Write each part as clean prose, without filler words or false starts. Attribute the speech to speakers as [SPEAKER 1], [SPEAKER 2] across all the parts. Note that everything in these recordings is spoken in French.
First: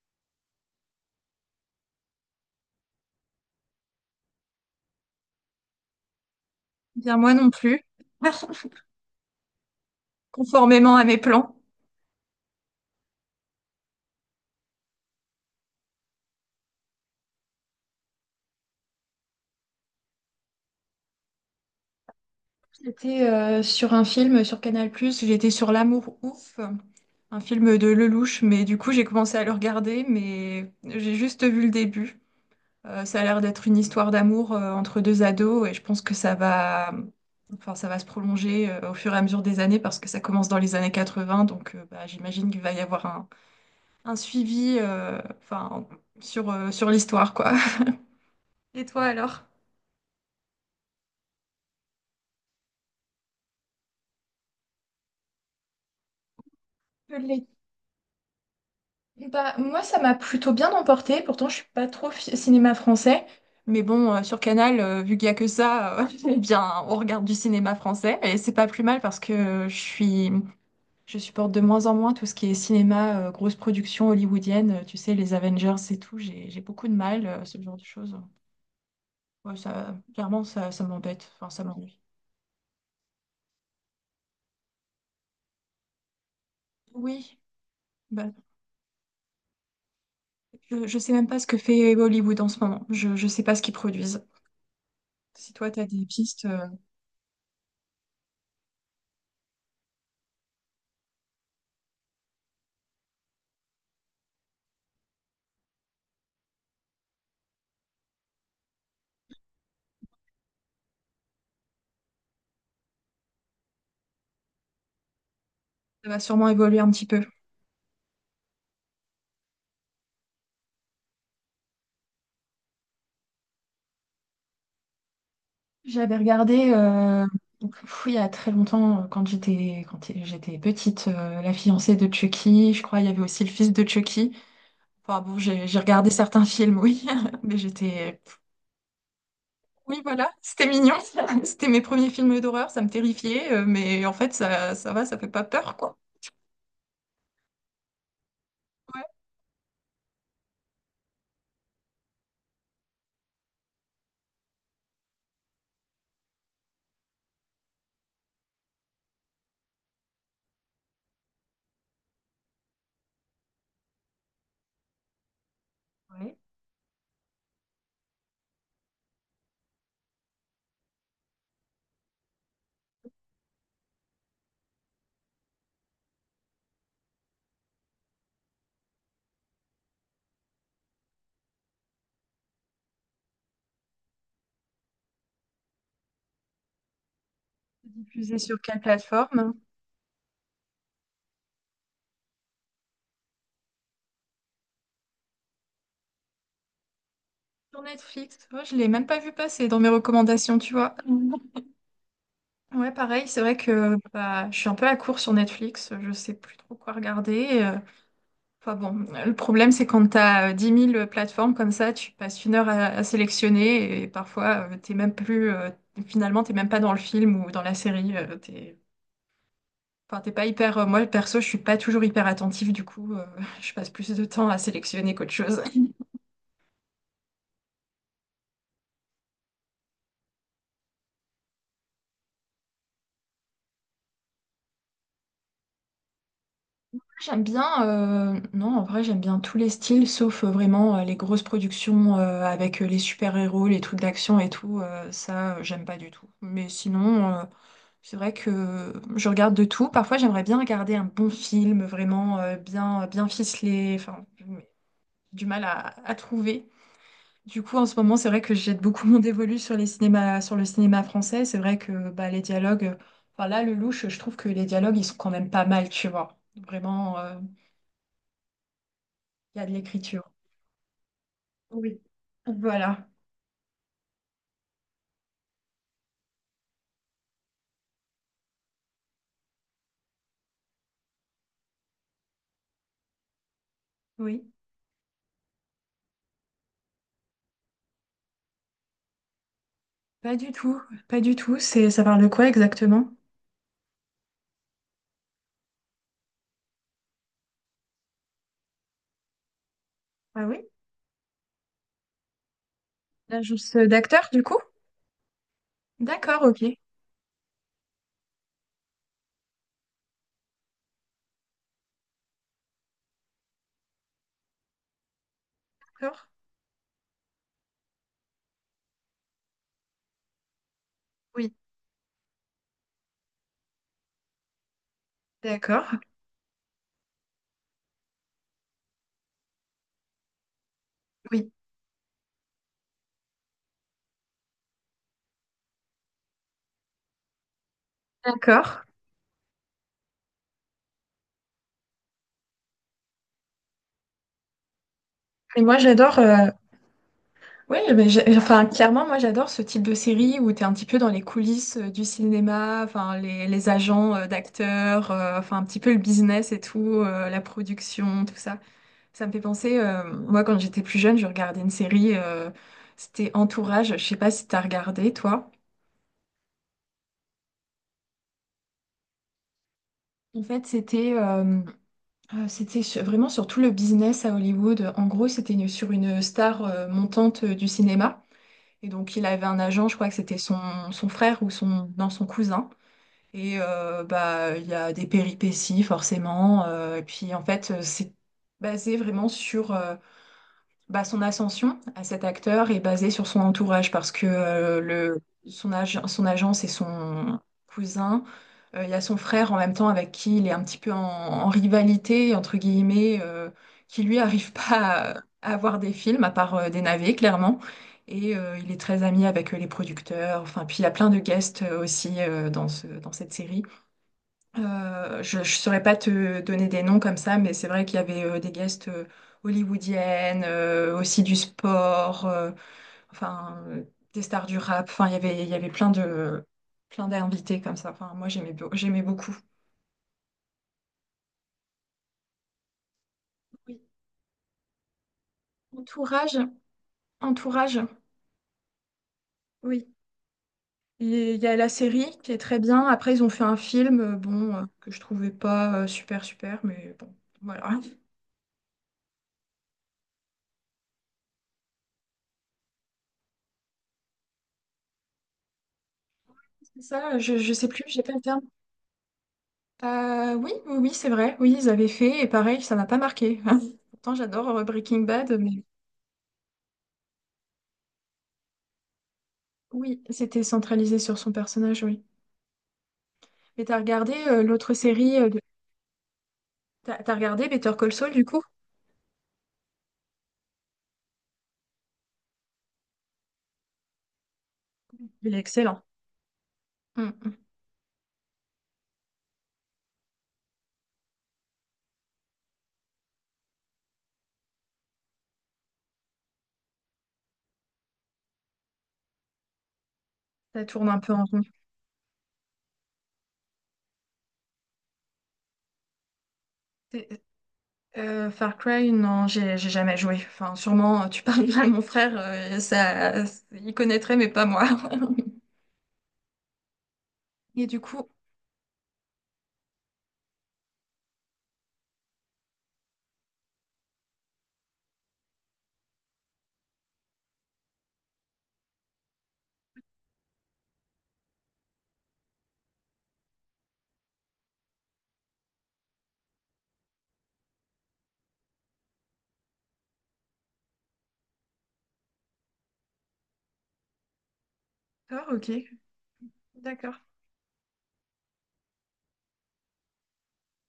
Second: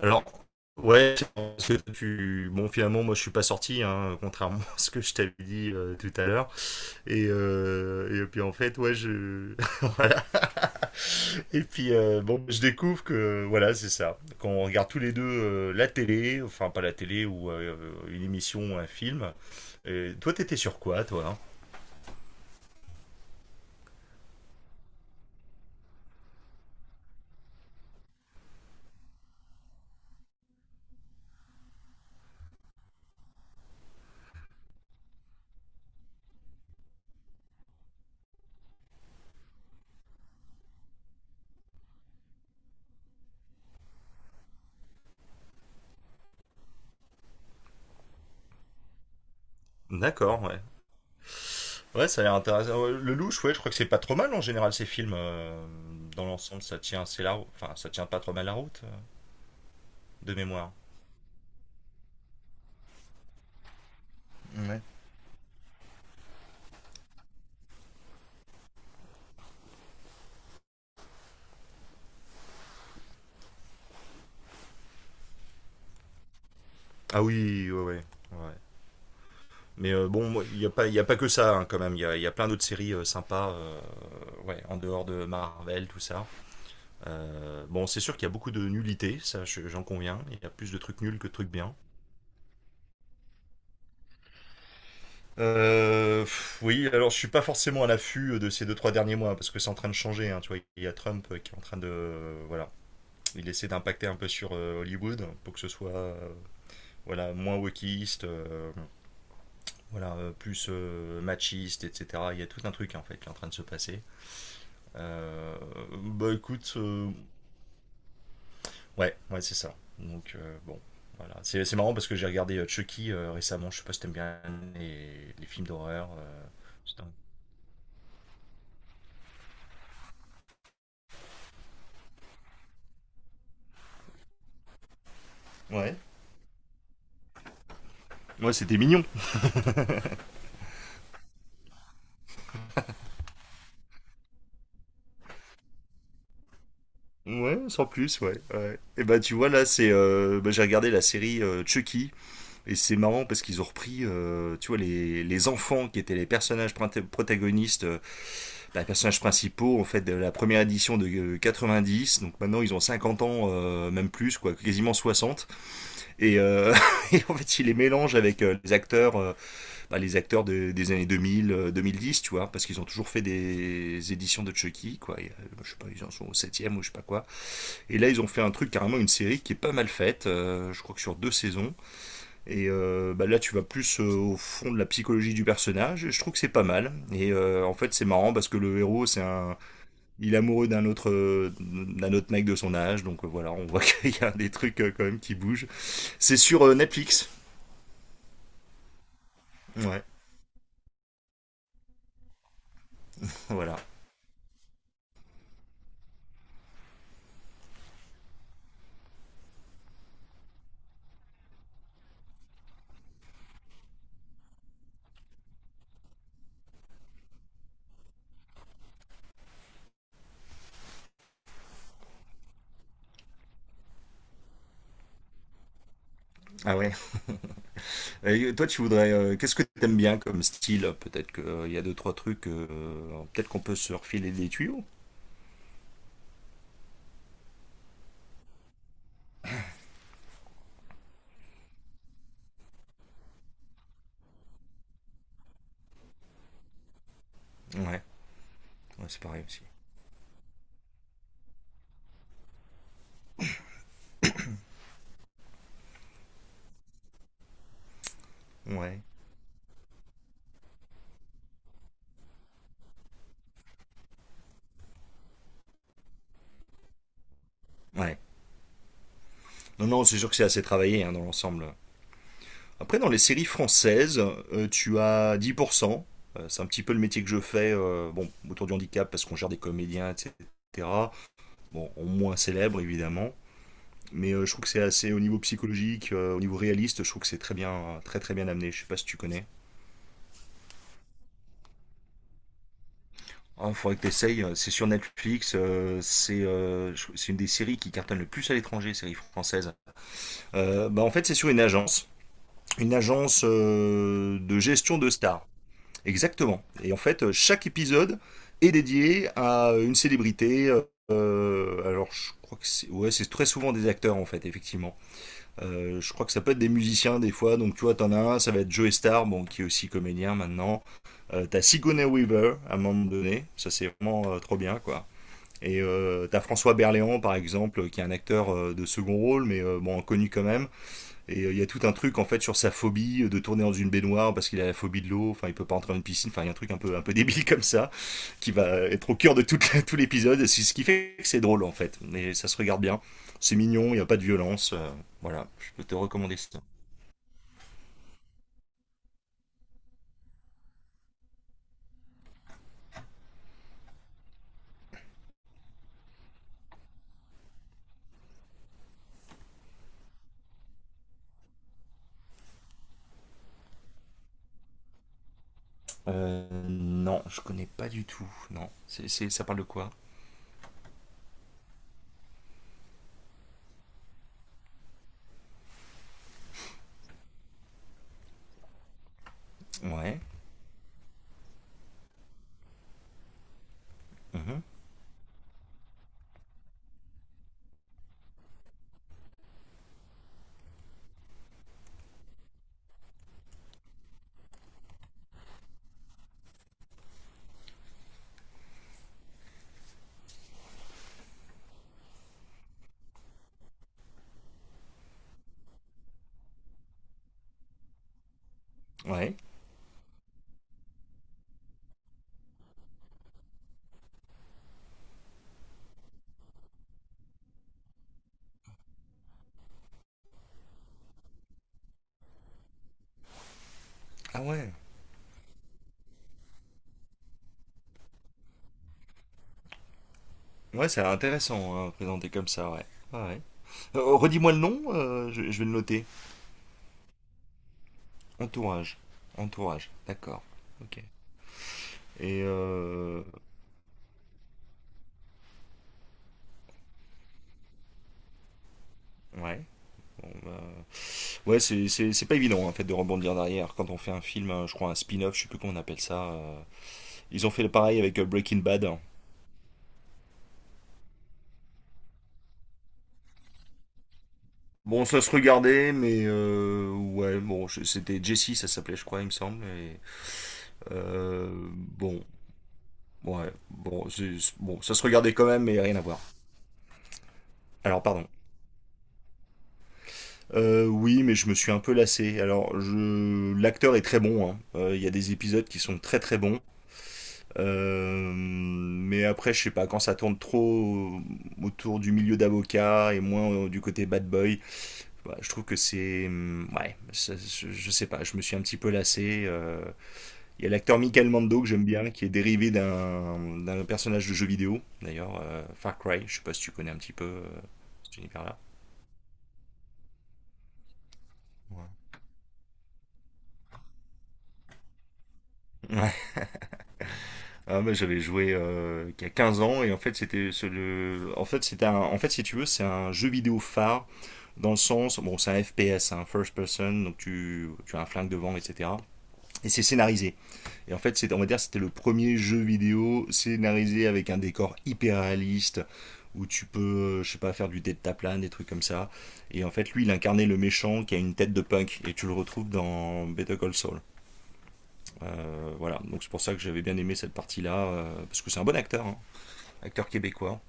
[SPEAKER 1] Alors, ouais, bon, finalement, moi, je suis pas sorti, hein, contrairement à ce que je t'avais dit tout à l'heure.
[SPEAKER 2] Bien, moi non plus,
[SPEAKER 1] Et puis, en fait, ouais, voilà.
[SPEAKER 2] conformément à mes plans.
[SPEAKER 1] Et puis, bon, je découvre que, voilà, c'est ça. Quand on regarde tous les deux la télé, enfin, pas la télé, ou une émission, un film. Et toi, t'étais sur quoi, toi, hein?
[SPEAKER 2] J'étais sur un film sur Canal+, j'étais sur L'amour ouf, un film de Lelouch, mais du coup j'ai commencé à le regarder, mais j'ai juste vu le début. Ça a l'air d'être une histoire d'amour entre deux ados et je pense que ça va, enfin, ça va se prolonger au fur et à mesure des années parce que ça commence dans les années 80, donc bah, j'imagine qu'il va y avoir un suivi enfin, sur l'histoire, quoi. Et toi alors?
[SPEAKER 1] D'accord, ouais. Ouais, ça a l'air intéressant. Ouais, Le louche, ouais, je crois que c'est pas trop mal en général, ces films. Dans l'ensemble, ça tient,
[SPEAKER 2] Je l'ai
[SPEAKER 1] enfin, ça tient pas trop mal la route,
[SPEAKER 2] Bah, moi, ça m'a
[SPEAKER 1] de
[SPEAKER 2] plutôt bien
[SPEAKER 1] mémoire.
[SPEAKER 2] emporté. Pourtant, je suis pas trop cinéma français. Mais bon, sur Canal,
[SPEAKER 1] Ouais.
[SPEAKER 2] vu qu'il y a que ça, eh bien, on regarde du cinéma français. Et c'est pas plus mal parce que je supporte de moins en moins tout ce qui est cinéma, grosse production hollywoodienne. Tu sais, les Avengers et tout. J'ai beaucoup de
[SPEAKER 1] Ah
[SPEAKER 2] mal, ce
[SPEAKER 1] oui,
[SPEAKER 2] genre
[SPEAKER 1] ouais,
[SPEAKER 2] de
[SPEAKER 1] ouais,
[SPEAKER 2] choses.
[SPEAKER 1] ouais.
[SPEAKER 2] Ouais,
[SPEAKER 1] Mais
[SPEAKER 2] ça,
[SPEAKER 1] bon,
[SPEAKER 2] clairement,
[SPEAKER 1] moi,
[SPEAKER 2] ça
[SPEAKER 1] il y a pas que
[SPEAKER 2] m'embête. Enfin,
[SPEAKER 1] ça,
[SPEAKER 2] ça
[SPEAKER 1] hein, quand même.
[SPEAKER 2] m'ennuie.
[SPEAKER 1] Il y a plein d'autres séries sympas, ouais, en dehors de Marvel, tout ça.
[SPEAKER 2] Oui,
[SPEAKER 1] Bon, c'est sûr qu'il y a
[SPEAKER 2] bah,
[SPEAKER 1] beaucoup de nullité, ça, j'en conviens. Il y a plus de
[SPEAKER 2] je
[SPEAKER 1] trucs
[SPEAKER 2] sais
[SPEAKER 1] nuls
[SPEAKER 2] même
[SPEAKER 1] que de
[SPEAKER 2] pas ce
[SPEAKER 1] trucs
[SPEAKER 2] que
[SPEAKER 1] bien.
[SPEAKER 2] fait Hollywood en ce moment. Je sais pas ce qu'ils produisent. Si toi, t'as des pistes,
[SPEAKER 1] Oui, alors je suis pas forcément à l'affût de ces deux, trois derniers mois, parce que c'est en train de changer, hein, tu vois. Il y a Trump qui est en train de... voilà. Il essaie d'impacter un peu sur Hollywood pour que ce soit, voilà, moins wokiste, voilà, plus machiste, etc. Il y a tout un truc en fait qui est en train de se passer. Euh,
[SPEAKER 2] ça va
[SPEAKER 1] Bah
[SPEAKER 2] sûrement
[SPEAKER 1] écoute,
[SPEAKER 2] évoluer un petit peu.
[SPEAKER 1] ouais, ouais, c'est ça. Donc bon, voilà. C'est marrant parce que j'ai regardé Chucky récemment. Je sais pas si t'aimes bien les films d'horreur.
[SPEAKER 2] J'avais regardé,
[SPEAKER 1] C'est un-
[SPEAKER 2] donc, pff, il y a très longtemps, quand j'étais petite, La fiancée de Chucky. Je crois il y avait aussi le fils de Chucky. Enfin bon, j'ai
[SPEAKER 1] Ouais.
[SPEAKER 2] regardé certains films, oui, mais j'étais...
[SPEAKER 1] Ouais, c'était mignon.
[SPEAKER 2] Oui, voilà, c'était mignon. C'était mes premiers films d'horreur, ça me terrifiait, mais en fait, ça va, ça fait pas peur, quoi.
[SPEAKER 1] Ouais, sans plus, ouais, ouais.
[SPEAKER 2] Ouais.
[SPEAKER 1] Et bah tu vois là, c'est bah, j'ai regardé la série Chucky et c'est marrant parce qu'ils ont repris, tu vois, les enfants qui étaient les personnages print- protagonistes les personnages principaux, en fait, de la première édition de 90. Donc maintenant, ils ont 50 ans, même plus, quoi, quasiment 60,
[SPEAKER 2] Ouais.
[SPEAKER 1] et, euh, et en fait, ils les mélangent avec les acteurs, les acteurs des années 2000, 2010, tu vois, parce qu'ils ont toujours fait des éditions de Chucky, quoi. Je sais pas, ils en sont au septième ou je sais pas quoi, et là ils ont fait un truc, carrément une série qui est pas mal faite. Je crois que sur 2 saisons. Là tu vas plus au fond de la psychologie du personnage et je trouve que c'est pas mal. En fait, c'est marrant
[SPEAKER 2] Diffusé
[SPEAKER 1] parce que
[SPEAKER 2] sur quelle
[SPEAKER 1] le héros, c'est
[SPEAKER 2] plateforme?
[SPEAKER 1] un il est amoureux d'un autre, mec de son âge. Donc voilà, on voit qu'il y a des trucs, quand même, qui bougent. C'est sur Netflix.
[SPEAKER 2] Sur Netflix. Ouais, je l'ai même pas vu passer dans mes
[SPEAKER 1] Ouais,
[SPEAKER 2] recommandations, tu vois. Ouais, pareil, c'est vrai
[SPEAKER 1] voilà.
[SPEAKER 2] que bah, je suis un peu à court sur Netflix, je sais plus trop quoi regarder. Enfin bon, le problème c'est quand t'as as 10 000 plateformes comme ça, tu passes une heure à sélectionner et parfois t'es même plus, finalement t'es même pas dans le film ou dans la série. T'es, enfin, t'es pas hyper, moi perso je suis pas toujours hyper attentive du coup, je passe plus de temps à sélectionner qu'autre chose.
[SPEAKER 1] Ah ouais. Et toi, tu voudrais, qu'est-ce que t'aimes bien comme style? Peut-être qu'il y a deux trois trucs. Peut-être qu'on peut se refiler des tuyaux.
[SPEAKER 2] J'aime bien, non, en vrai, j'aime bien tous les styles, sauf vraiment les grosses productions avec les super-héros, les trucs d'action et tout. Ça, j'aime pas du tout. Mais sinon,
[SPEAKER 1] Ouais,
[SPEAKER 2] c'est vrai que
[SPEAKER 1] ouais, c'est
[SPEAKER 2] je
[SPEAKER 1] pareil
[SPEAKER 2] regarde
[SPEAKER 1] aussi.
[SPEAKER 2] de tout. Parfois, j'aimerais bien regarder un bon film, vraiment bien, bien ficelé. Enfin, mais du mal à trouver. Du coup, en ce moment, c'est vrai que jette
[SPEAKER 1] Ouais.
[SPEAKER 2] beaucoup mon dévolu sur les cinémas, sur le cinéma français. C'est vrai que bah, les dialogues, enfin là, le louche, je trouve que les dialogues, ils sont quand même pas mal, tu vois. Vraiment.
[SPEAKER 1] Ouais.
[SPEAKER 2] Il y a de
[SPEAKER 1] Non, non, c'est
[SPEAKER 2] l'écriture.
[SPEAKER 1] sûr que c'est assez travaillé, hein, dans l'ensemble.
[SPEAKER 2] Oui.
[SPEAKER 1] Après,
[SPEAKER 2] Voilà.
[SPEAKER 1] dans les séries françaises, tu as 10%. C'est un petit peu le métier que je fais, bon, autour du handicap, parce qu'on gère des comédiens, etc. Bon, moins célèbre évidemment. Mais
[SPEAKER 2] Oui.
[SPEAKER 1] je trouve que c'est assez au niveau psychologique, au niveau réaliste, je trouve que c'est très bien, très très bien amené. Je sais pas si tu connais.
[SPEAKER 2] Pas du tout. Pas du tout. Ça parle de quoi exactement?
[SPEAKER 1] Il faudrait que tu essayes. C'est sur Netflix. C'est une des séries qui cartonne le plus à l'étranger, série française.
[SPEAKER 2] Ah oui?
[SPEAKER 1] Bah, en fait, c'est sur une agence. Une agence
[SPEAKER 2] L'agence d'acteurs, du coup?
[SPEAKER 1] de gestion de stars.
[SPEAKER 2] D'accord,
[SPEAKER 1] Exactement.
[SPEAKER 2] ok.
[SPEAKER 1] Et en fait, chaque épisode est dédié à une célébrité. Alors, je crois que c'est ouais, c'est très souvent des acteurs, en fait, effectivement. Je
[SPEAKER 2] D'accord.
[SPEAKER 1] crois que ça peut être des musiciens des fois. Donc tu vois, t'en as un, ça va être Joe Star, bon, qui est aussi comédien maintenant.
[SPEAKER 2] Oui.
[SPEAKER 1] T'as Sigourney Weaver à un moment donné, ça c'est vraiment trop bien, quoi.
[SPEAKER 2] D'accord.
[SPEAKER 1] T'as François Berléand, par exemple, qui est un acteur, de second rôle, mais bon, connu quand même.
[SPEAKER 2] Oui.
[SPEAKER 1] Il y a tout un truc en fait sur sa phobie de tourner dans une baignoire parce qu'il a la phobie de l'eau. Enfin, il peut pas entrer dans une piscine. Enfin, il y a un truc un peu débile comme ça, qui va
[SPEAKER 2] D'accord.
[SPEAKER 1] être au cœur de tout l'épisode. C'est ce qui fait que c'est drôle en fait. Mais ça se regarde bien. C'est mignon, il n'y a pas de violence. Voilà,
[SPEAKER 2] Et
[SPEAKER 1] je
[SPEAKER 2] moi,
[SPEAKER 1] peux te
[SPEAKER 2] j'adore.
[SPEAKER 1] recommander ça.
[SPEAKER 2] Oui, mais enfin, clairement, moi, j'adore ce type de série où tu es un petit peu dans les coulisses du cinéma, enfin, les agents d'acteurs, enfin, un petit peu le business et tout, la production, tout ça. Ça me fait penser, moi quand j'étais plus jeune, je regardais une série, c'était Entourage, je sais pas si t'as regardé toi.
[SPEAKER 1] Non, je connais pas du tout. Non. Ça parle de quoi?
[SPEAKER 2] En fait, c'était c'était vraiment sur tout le business à Hollywood. En gros, c'était sur une star montante du cinéma. Et donc, il avait un agent, je crois que
[SPEAKER 1] Ouais.
[SPEAKER 2] c'était son frère ou son, non, son cousin. Et bah,
[SPEAKER 1] Mhm,
[SPEAKER 2] il y a des péripéties, forcément. Et puis, en fait, c'est basé vraiment sur. Bah, son ascension à cet acteur est basée sur son entourage parce que son agent, c'est son cousin. Il y a son frère en même temps avec qui il est un petit peu en rivalité, entre guillemets, qui lui arrive pas à voir des films, à part des navets, clairement. Et il est très ami
[SPEAKER 1] ouais.
[SPEAKER 2] avec les producteurs. Enfin, puis il y a plein de guests aussi dans dans cette série. Je ne saurais pas te donner des noms comme ça, mais c'est vrai qu'il y avait des guests hollywoodiennes, aussi du sport, enfin des
[SPEAKER 1] Ah
[SPEAKER 2] stars du
[SPEAKER 1] ouais.
[SPEAKER 2] rap. Enfin, il y avait plein plein d'invités comme ça. Enfin, moi, j'aimais beaucoup.
[SPEAKER 1] Ouais, c'est intéressant, hein, présenté comme ça, ouais. Ouais, ouais.
[SPEAKER 2] Oui.
[SPEAKER 1] Redis-moi le nom, je vais le noter.
[SPEAKER 2] Entourage, entourage.
[SPEAKER 1] Entourage. Entourage,
[SPEAKER 2] Oui.
[SPEAKER 1] d'accord. Ok.
[SPEAKER 2] Et Il y a la série qui est
[SPEAKER 1] Et
[SPEAKER 2] très bien. Après,
[SPEAKER 1] euh...
[SPEAKER 2] ils ont fait un film, bon, que je trouvais pas super super, mais bon, voilà.
[SPEAKER 1] Ouais, bon bah... Ouais, c'est pas évident, en fait, de rebondir derrière quand on fait un film, je crois, un spin-off, je sais plus comment on appelle ça.
[SPEAKER 2] C'est ça.
[SPEAKER 1] Ils ont
[SPEAKER 2] Je
[SPEAKER 1] fait
[SPEAKER 2] sais
[SPEAKER 1] le
[SPEAKER 2] plus.
[SPEAKER 1] pareil
[SPEAKER 2] J'ai pas
[SPEAKER 1] avec
[SPEAKER 2] le terme.
[SPEAKER 1] Breaking Bad.
[SPEAKER 2] Oui, oui, oui, c'est vrai. Oui, ils avaient fait, et pareil, ça m'a pas marqué. Pourtant, j'adore Breaking
[SPEAKER 1] Bon, ça se
[SPEAKER 2] Bad, mais
[SPEAKER 1] regardait, mais ouais, bon, c'était Jesse, ça s'appelait, je crois, il me semble.
[SPEAKER 2] oui, c'était centralisé sur son personnage, oui.
[SPEAKER 1] Bon, ouais,
[SPEAKER 2] Mais t'as
[SPEAKER 1] bon,
[SPEAKER 2] regardé l'autre
[SPEAKER 1] bon, ça se
[SPEAKER 2] série
[SPEAKER 1] regardait
[SPEAKER 2] de...
[SPEAKER 1] quand même, mais rien à voir.
[SPEAKER 2] T'as regardé Better Call
[SPEAKER 1] Alors,
[SPEAKER 2] Saul, du
[SPEAKER 1] pardon.
[SPEAKER 2] coup?
[SPEAKER 1] Oui, mais je me suis un peu lassé. Alors, l'acteur est très bon, hein. Il y a des
[SPEAKER 2] Il est
[SPEAKER 1] épisodes qui
[SPEAKER 2] excellent.
[SPEAKER 1] sont très très bons.
[SPEAKER 2] Mm, mm.
[SPEAKER 1] Mais après, je sais pas, quand ça tourne trop autour du milieu d'avocat et moins, du côté bad boy, bah, je trouve que ouais, sais pas, je me suis un petit peu lassé. Il
[SPEAKER 2] Ça
[SPEAKER 1] y a
[SPEAKER 2] tourne un
[SPEAKER 1] l'acteur
[SPEAKER 2] peu en
[SPEAKER 1] Michael
[SPEAKER 2] rond.
[SPEAKER 1] Mando que j'aime bien, qui est dérivé d'un personnage de jeu vidéo, d'ailleurs, Far Cry, je sais pas si tu connais un
[SPEAKER 2] C'est-
[SPEAKER 1] petit peu cet
[SPEAKER 2] Far
[SPEAKER 1] univers-là.
[SPEAKER 2] Cry, non, j'ai jamais joué. Enfin, sûrement, tu parles à mon
[SPEAKER 1] Ouais.
[SPEAKER 2] frère, ça, il connaîtrait, mais pas moi.
[SPEAKER 1] Ouais.
[SPEAKER 2] Et
[SPEAKER 1] Ah,
[SPEAKER 2] du
[SPEAKER 1] bah,
[SPEAKER 2] coup...
[SPEAKER 1] j'avais joué il y a 15 ans, et en fait c'était ce- le... en fait c'était un... en fait, si tu veux, c'est un jeu vidéo phare, dans le sens, bon, c'est un FPS, un first person, donc tu as un flingue devant, etc, et c'est scénarisé, et en fait c'est, on va dire, c'était le premier jeu vidéo scénarisé avec un décor hyper réaliste, où tu peux, je sais pas, faire du deltaplane, des trucs comme ça. Et en fait, lui, il incarnait le méchant, qui a une tête de punk, et tu le retrouves dans Better Call Saul.
[SPEAKER 2] Ah, ok.
[SPEAKER 1] Voilà, donc c'est pour ça que j'avais
[SPEAKER 2] D'accord.
[SPEAKER 1] bien aimé cette partie-là, parce que c'est un bon acteur, hein. Acteur québécois.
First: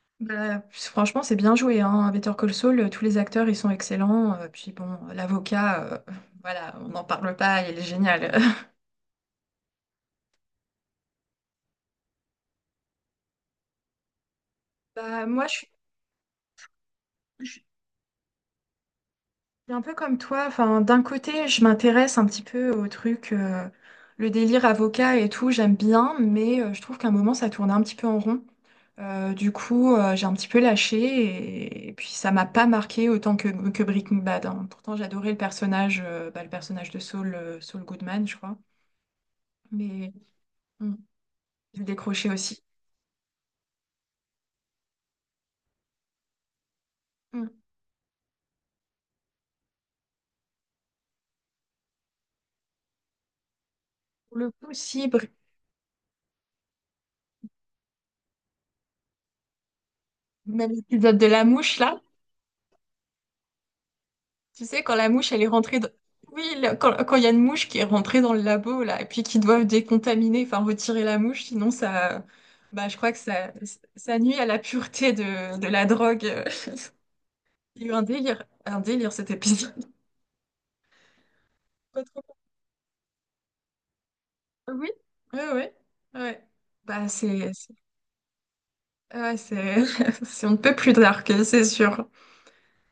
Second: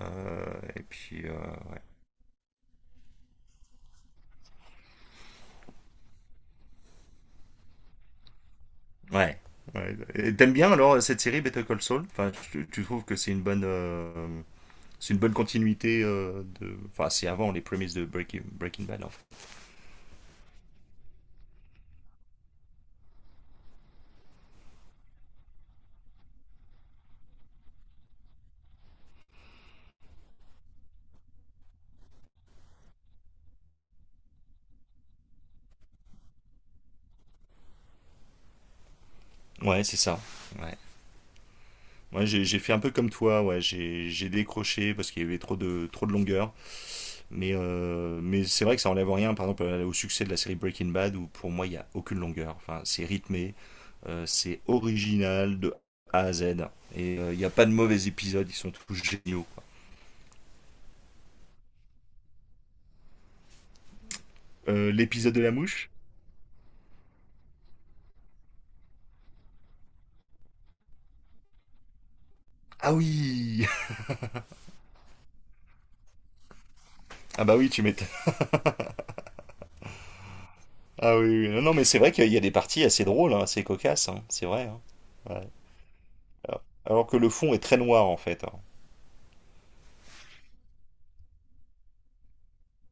[SPEAKER 1] Euh,
[SPEAKER 2] Bah, puis
[SPEAKER 1] et
[SPEAKER 2] franchement,
[SPEAKER 1] puis, euh,
[SPEAKER 2] c'est bien joué, hein. Better Call Saul, tous les acteurs, ils sont excellents. Puis bon, l'avocat, voilà, on n'en parle pas, il est génial.
[SPEAKER 1] ouais, ouais. T'aimes bien alors cette série Better Call Saul? Enfin, tu trouves que c'est une
[SPEAKER 2] Bah,
[SPEAKER 1] bonne
[SPEAKER 2] moi, je suis,
[SPEAKER 1] continuité, enfin, c'est
[SPEAKER 2] je
[SPEAKER 1] avant les
[SPEAKER 2] suis
[SPEAKER 1] prémices de Breaking Bad, en fait.
[SPEAKER 2] un peu comme toi. Enfin, d'un côté, je m'intéresse un petit peu au truc, le délire avocat et tout, j'aime bien, mais je trouve qu'à un moment, ça tournait un petit peu en rond. Du coup, j'ai un petit peu lâché et puis ça m'a pas marqué autant que Breaking Bad. Hein. Pourtant, j'adorais le personnage, bah, le personnage de Saul, Saul Goodman, je crois.
[SPEAKER 1] Ouais, c'est
[SPEAKER 2] Mais
[SPEAKER 1] ça. Ouais.
[SPEAKER 2] Mm. Je
[SPEAKER 1] Moi,
[SPEAKER 2] décrochais
[SPEAKER 1] j'ai
[SPEAKER 2] aussi.
[SPEAKER 1] fait un peu comme toi, ouais, j'ai décroché parce qu'il y avait trop de longueur, mais,
[SPEAKER 2] Mm.
[SPEAKER 1] euh, mais c'est vrai que ça enlève rien, par exemple, au succès de la série Breaking Bad, où pour moi, il y a aucune longueur. Enfin, c'est rythmé.
[SPEAKER 2] Pour le
[SPEAKER 1] C'est
[SPEAKER 2] coup, si,
[SPEAKER 1] original de A à Z. Et il n'y a pas de mauvais épisodes, ils sont tous géniaux, quoi.
[SPEAKER 2] même l'épisode de la mouche, là, tu sais, quand la mouche,
[SPEAKER 1] L'épisode
[SPEAKER 2] elle
[SPEAKER 1] de
[SPEAKER 2] est
[SPEAKER 1] la
[SPEAKER 2] rentrée dans...
[SPEAKER 1] mouche.
[SPEAKER 2] Oui, quand, quand il y a une mouche qui est rentrée dans le labo, là, et puis qui doivent décontaminer, enfin, retirer la mouche, sinon ça... Bah,
[SPEAKER 1] Ah
[SPEAKER 2] je crois que ça,
[SPEAKER 1] oui.
[SPEAKER 2] ça nuit à la pureté de la drogue.
[SPEAKER 1] Ah bah oui,
[SPEAKER 2] Il
[SPEAKER 1] tu
[SPEAKER 2] y a eu
[SPEAKER 1] m'étonnes.
[SPEAKER 2] un délire cet épisode.
[SPEAKER 1] Ah oui, oui. Non, non, mais c'est
[SPEAKER 2] Pas
[SPEAKER 1] vrai qu'il y
[SPEAKER 2] trop-
[SPEAKER 1] a des parties assez drôles, hein, assez cocasses, hein, c'est vrai, hein.
[SPEAKER 2] Oui, oui,
[SPEAKER 1] Ouais.
[SPEAKER 2] oui. Ouais.
[SPEAKER 1] Alors,
[SPEAKER 2] Bah,
[SPEAKER 1] que le fond est très noir, en fait, hein.
[SPEAKER 2] ouais, on ne peut plus dark, c'est sûr.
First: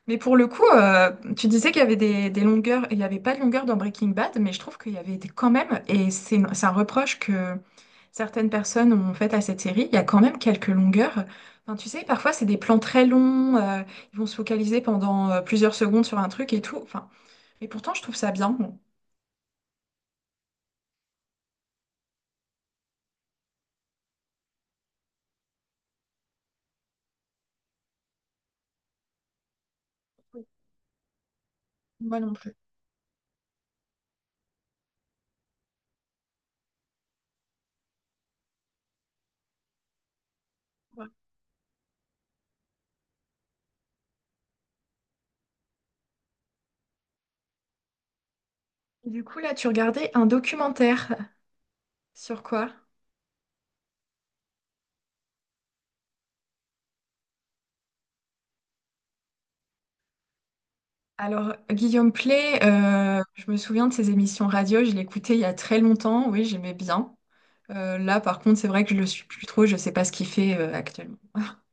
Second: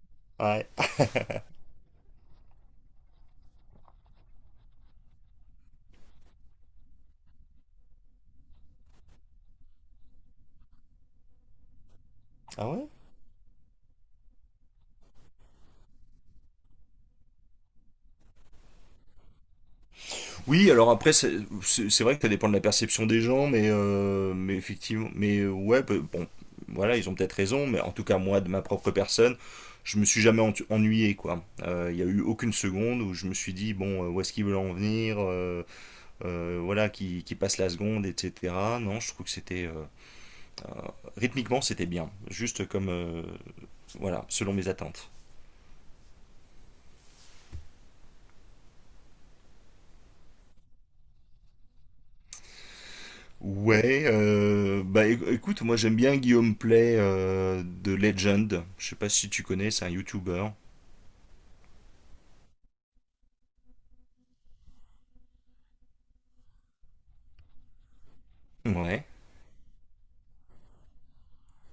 [SPEAKER 2] Mais pour le coup,
[SPEAKER 1] Ouais.
[SPEAKER 2] tu disais qu'il y avait des longueurs, il n'y avait pas de longueur dans Breaking Bad, mais je trouve qu'il y avait des- quand même, et c'est un reproche que certaines personnes ont fait à cette série, il y a quand même quelques longueurs. Enfin, tu sais, parfois c'est des
[SPEAKER 1] Ah
[SPEAKER 2] plans
[SPEAKER 1] ouais.
[SPEAKER 2] très longs, ils vont se focaliser pendant plusieurs secondes sur un truc et tout. Enfin, mais pourtant, je trouve ça bien. Bon,
[SPEAKER 1] Oui, alors après, c'est vrai que ça dépend de la perception des gens, mais effectivement, ouais, bon, voilà, ils ont peut-être raison, mais en tout cas, moi, de ma propre personne, je me suis jamais ennuyé, quoi. Il y a
[SPEAKER 2] Moi
[SPEAKER 1] eu
[SPEAKER 2] non
[SPEAKER 1] aucune
[SPEAKER 2] plus.
[SPEAKER 1] seconde où je me suis dit, bon, où est-ce qu'ils veulent en venir, voilà, qui passe la seconde, etc. Non, je trouve que c'était,
[SPEAKER 2] Ouais.
[SPEAKER 1] rythmiquement, c'était bien, juste comme, voilà, selon mes attentes.
[SPEAKER 2] Et Du coup, là, tu regardais un documentaire sur quoi?
[SPEAKER 1] Ouais, écoute, moi j'aime bien Guillaume Play de Legend. Je sais pas si tu connais, c'est un YouTuber.
[SPEAKER 2] Alors, Guillaume Play, je me souviens de ses émissions radio, je l'écoutais il y a très longtemps, oui, j'aimais bien. Là, par contre, c'est vrai que je
[SPEAKER 1] Ouais.
[SPEAKER 2] le suis plus trop, je sais pas ce qu'il fait actuellement.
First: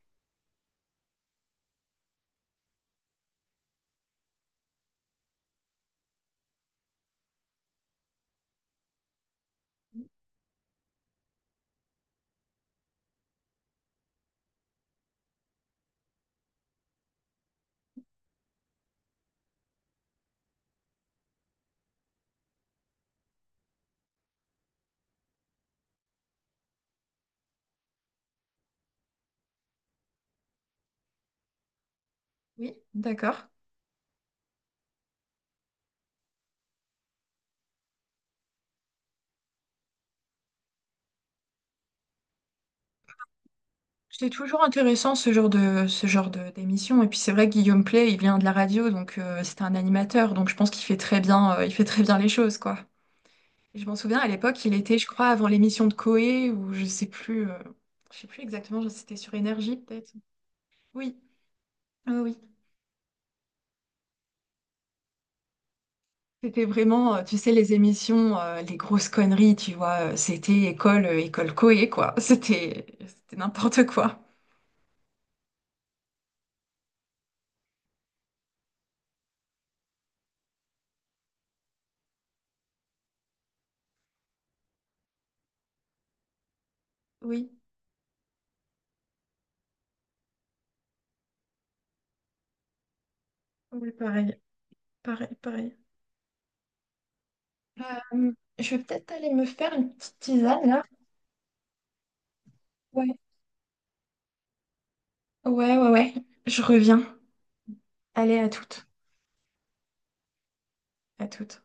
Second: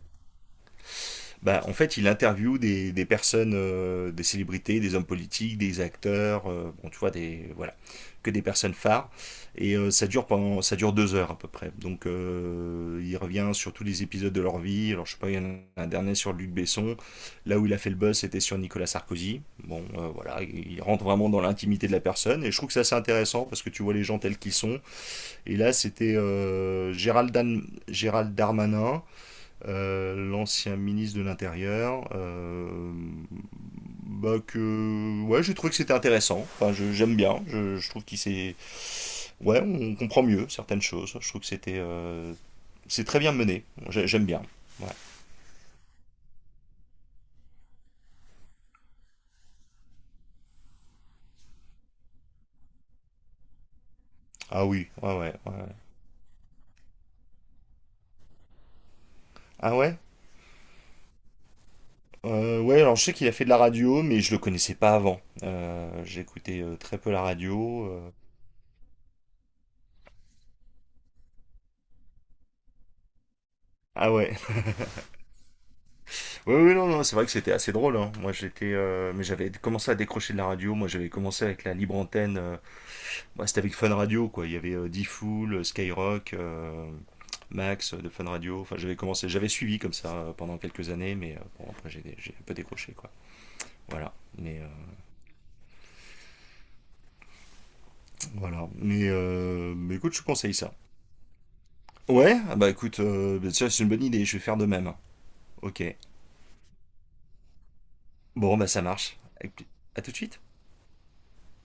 [SPEAKER 1] Bah, en fait, il interviewe des personnes, des célébrités, des hommes politiques, des acteurs, bon, tu vois, voilà, que des personnes phares. Ça dure pendant, ça dure 2 heures à peu près. Donc, il revient sur tous les épisodes de leur vie. Alors, je sais pas, il y en a un dernier sur Luc Besson. Là où il a fait le buzz, c'était sur Nicolas Sarkozy. Bon, voilà, il rentre vraiment dans l'intimité de la personne. Et je trouve que ça, c'est intéressant parce que tu vois les gens tels qu'ils sont. Et là, c'était Gérald Darmanin, l'ancien ministre de l'Intérieur,
[SPEAKER 2] Oui, d'accord.
[SPEAKER 1] que ouais, j'ai trouvé que c'était intéressant. Enfin, j'aime bien. Je trouve qu'ouais, on comprend mieux certaines choses. Je trouve que c'est très bien mené. J'aime
[SPEAKER 2] C'est
[SPEAKER 1] bien.
[SPEAKER 2] toujours
[SPEAKER 1] Ouais.
[SPEAKER 2] intéressant ce genre de d'émission. Et puis c'est vrai que Guillaume Play, il vient de la radio, donc c'est un animateur, donc je pense qu'il fait très bien, il fait très bien les choses, quoi. Et je m'en souviens à l'époque,
[SPEAKER 1] Ah
[SPEAKER 2] il
[SPEAKER 1] oui,
[SPEAKER 2] était, je
[SPEAKER 1] ouais,
[SPEAKER 2] crois,
[SPEAKER 1] ouais,
[SPEAKER 2] avant
[SPEAKER 1] ouais, ouais.
[SPEAKER 2] l'émission de Coé, ou je sais plus exactement, c'était sur Énergie
[SPEAKER 1] Ah ouais?
[SPEAKER 2] peut-être. Oui, oui, oui.
[SPEAKER 1] Ouais, alors je sais qu'il a fait de la radio, mais je le connaissais pas avant. J'écoutais
[SPEAKER 2] C'était
[SPEAKER 1] très peu
[SPEAKER 2] vraiment,
[SPEAKER 1] la
[SPEAKER 2] tu sais, les
[SPEAKER 1] radio.
[SPEAKER 2] émissions, les grosses conneries, tu vois. C'était école, école Coé, quoi. C'était n'importe
[SPEAKER 1] Ah
[SPEAKER 2] quoi.
[SPEAKER 1] ouais. Oui, oui, non, non, c'est vrai que c'était assez drôle, hein. Moi, mais j'avais commencé à décrocher de la radio. Moi, j'avais commencé avec la libre antenne. Bah, c'était avec Fun Radio, quoi. Il y avait D-Fool, Skyrock,
[SPEAKER 2] Oui,
[SPEAKER 1] Max de Fun Radio. Enfin, j'avais suivi comme ça pendant quelques années, mais bon, après, j'ai un peu décroché, quoi.
[SPEAKER 2] oui,
[SPEAKER 1] Voilà.
[SPEAKER 2] pareil, pareil, pareil. Euh,
[SPEAKER 1] Voilà.
[SPEAKER 2] je vais
[SPEAKER 1] Mais,
[SPEAKER 2] peut-être aller me faire
[SPEAKER 1] euh,
[SPEAKER 2] une
[SPEAKER 1] mais écoute,
[SPEAKER 2] petite
[SPEAKER 1] je conseille
[SPEAKER 2] tisane
[SPEAKER 1] ça.
[SPEAKER 2] là.
[SPEAKER 1] Ouais, ah bah écoute,
[SPEAKER 2] Ouais,
[SPEAKER 1] bah, c'est une bonne idée, je vais faire de même.
[SPEAKER 2] ouais,
[SPEAKER 1] Ok.
[SPEAKER 2] ouais, ouais. Je reviens. Allez, à
[SPEAKER 1] Bon, bah ça
[SPEAKER 2] toutes.
[SPEAKER 1] marche. À tout de suite.
[SPEAKER 2] À toutes.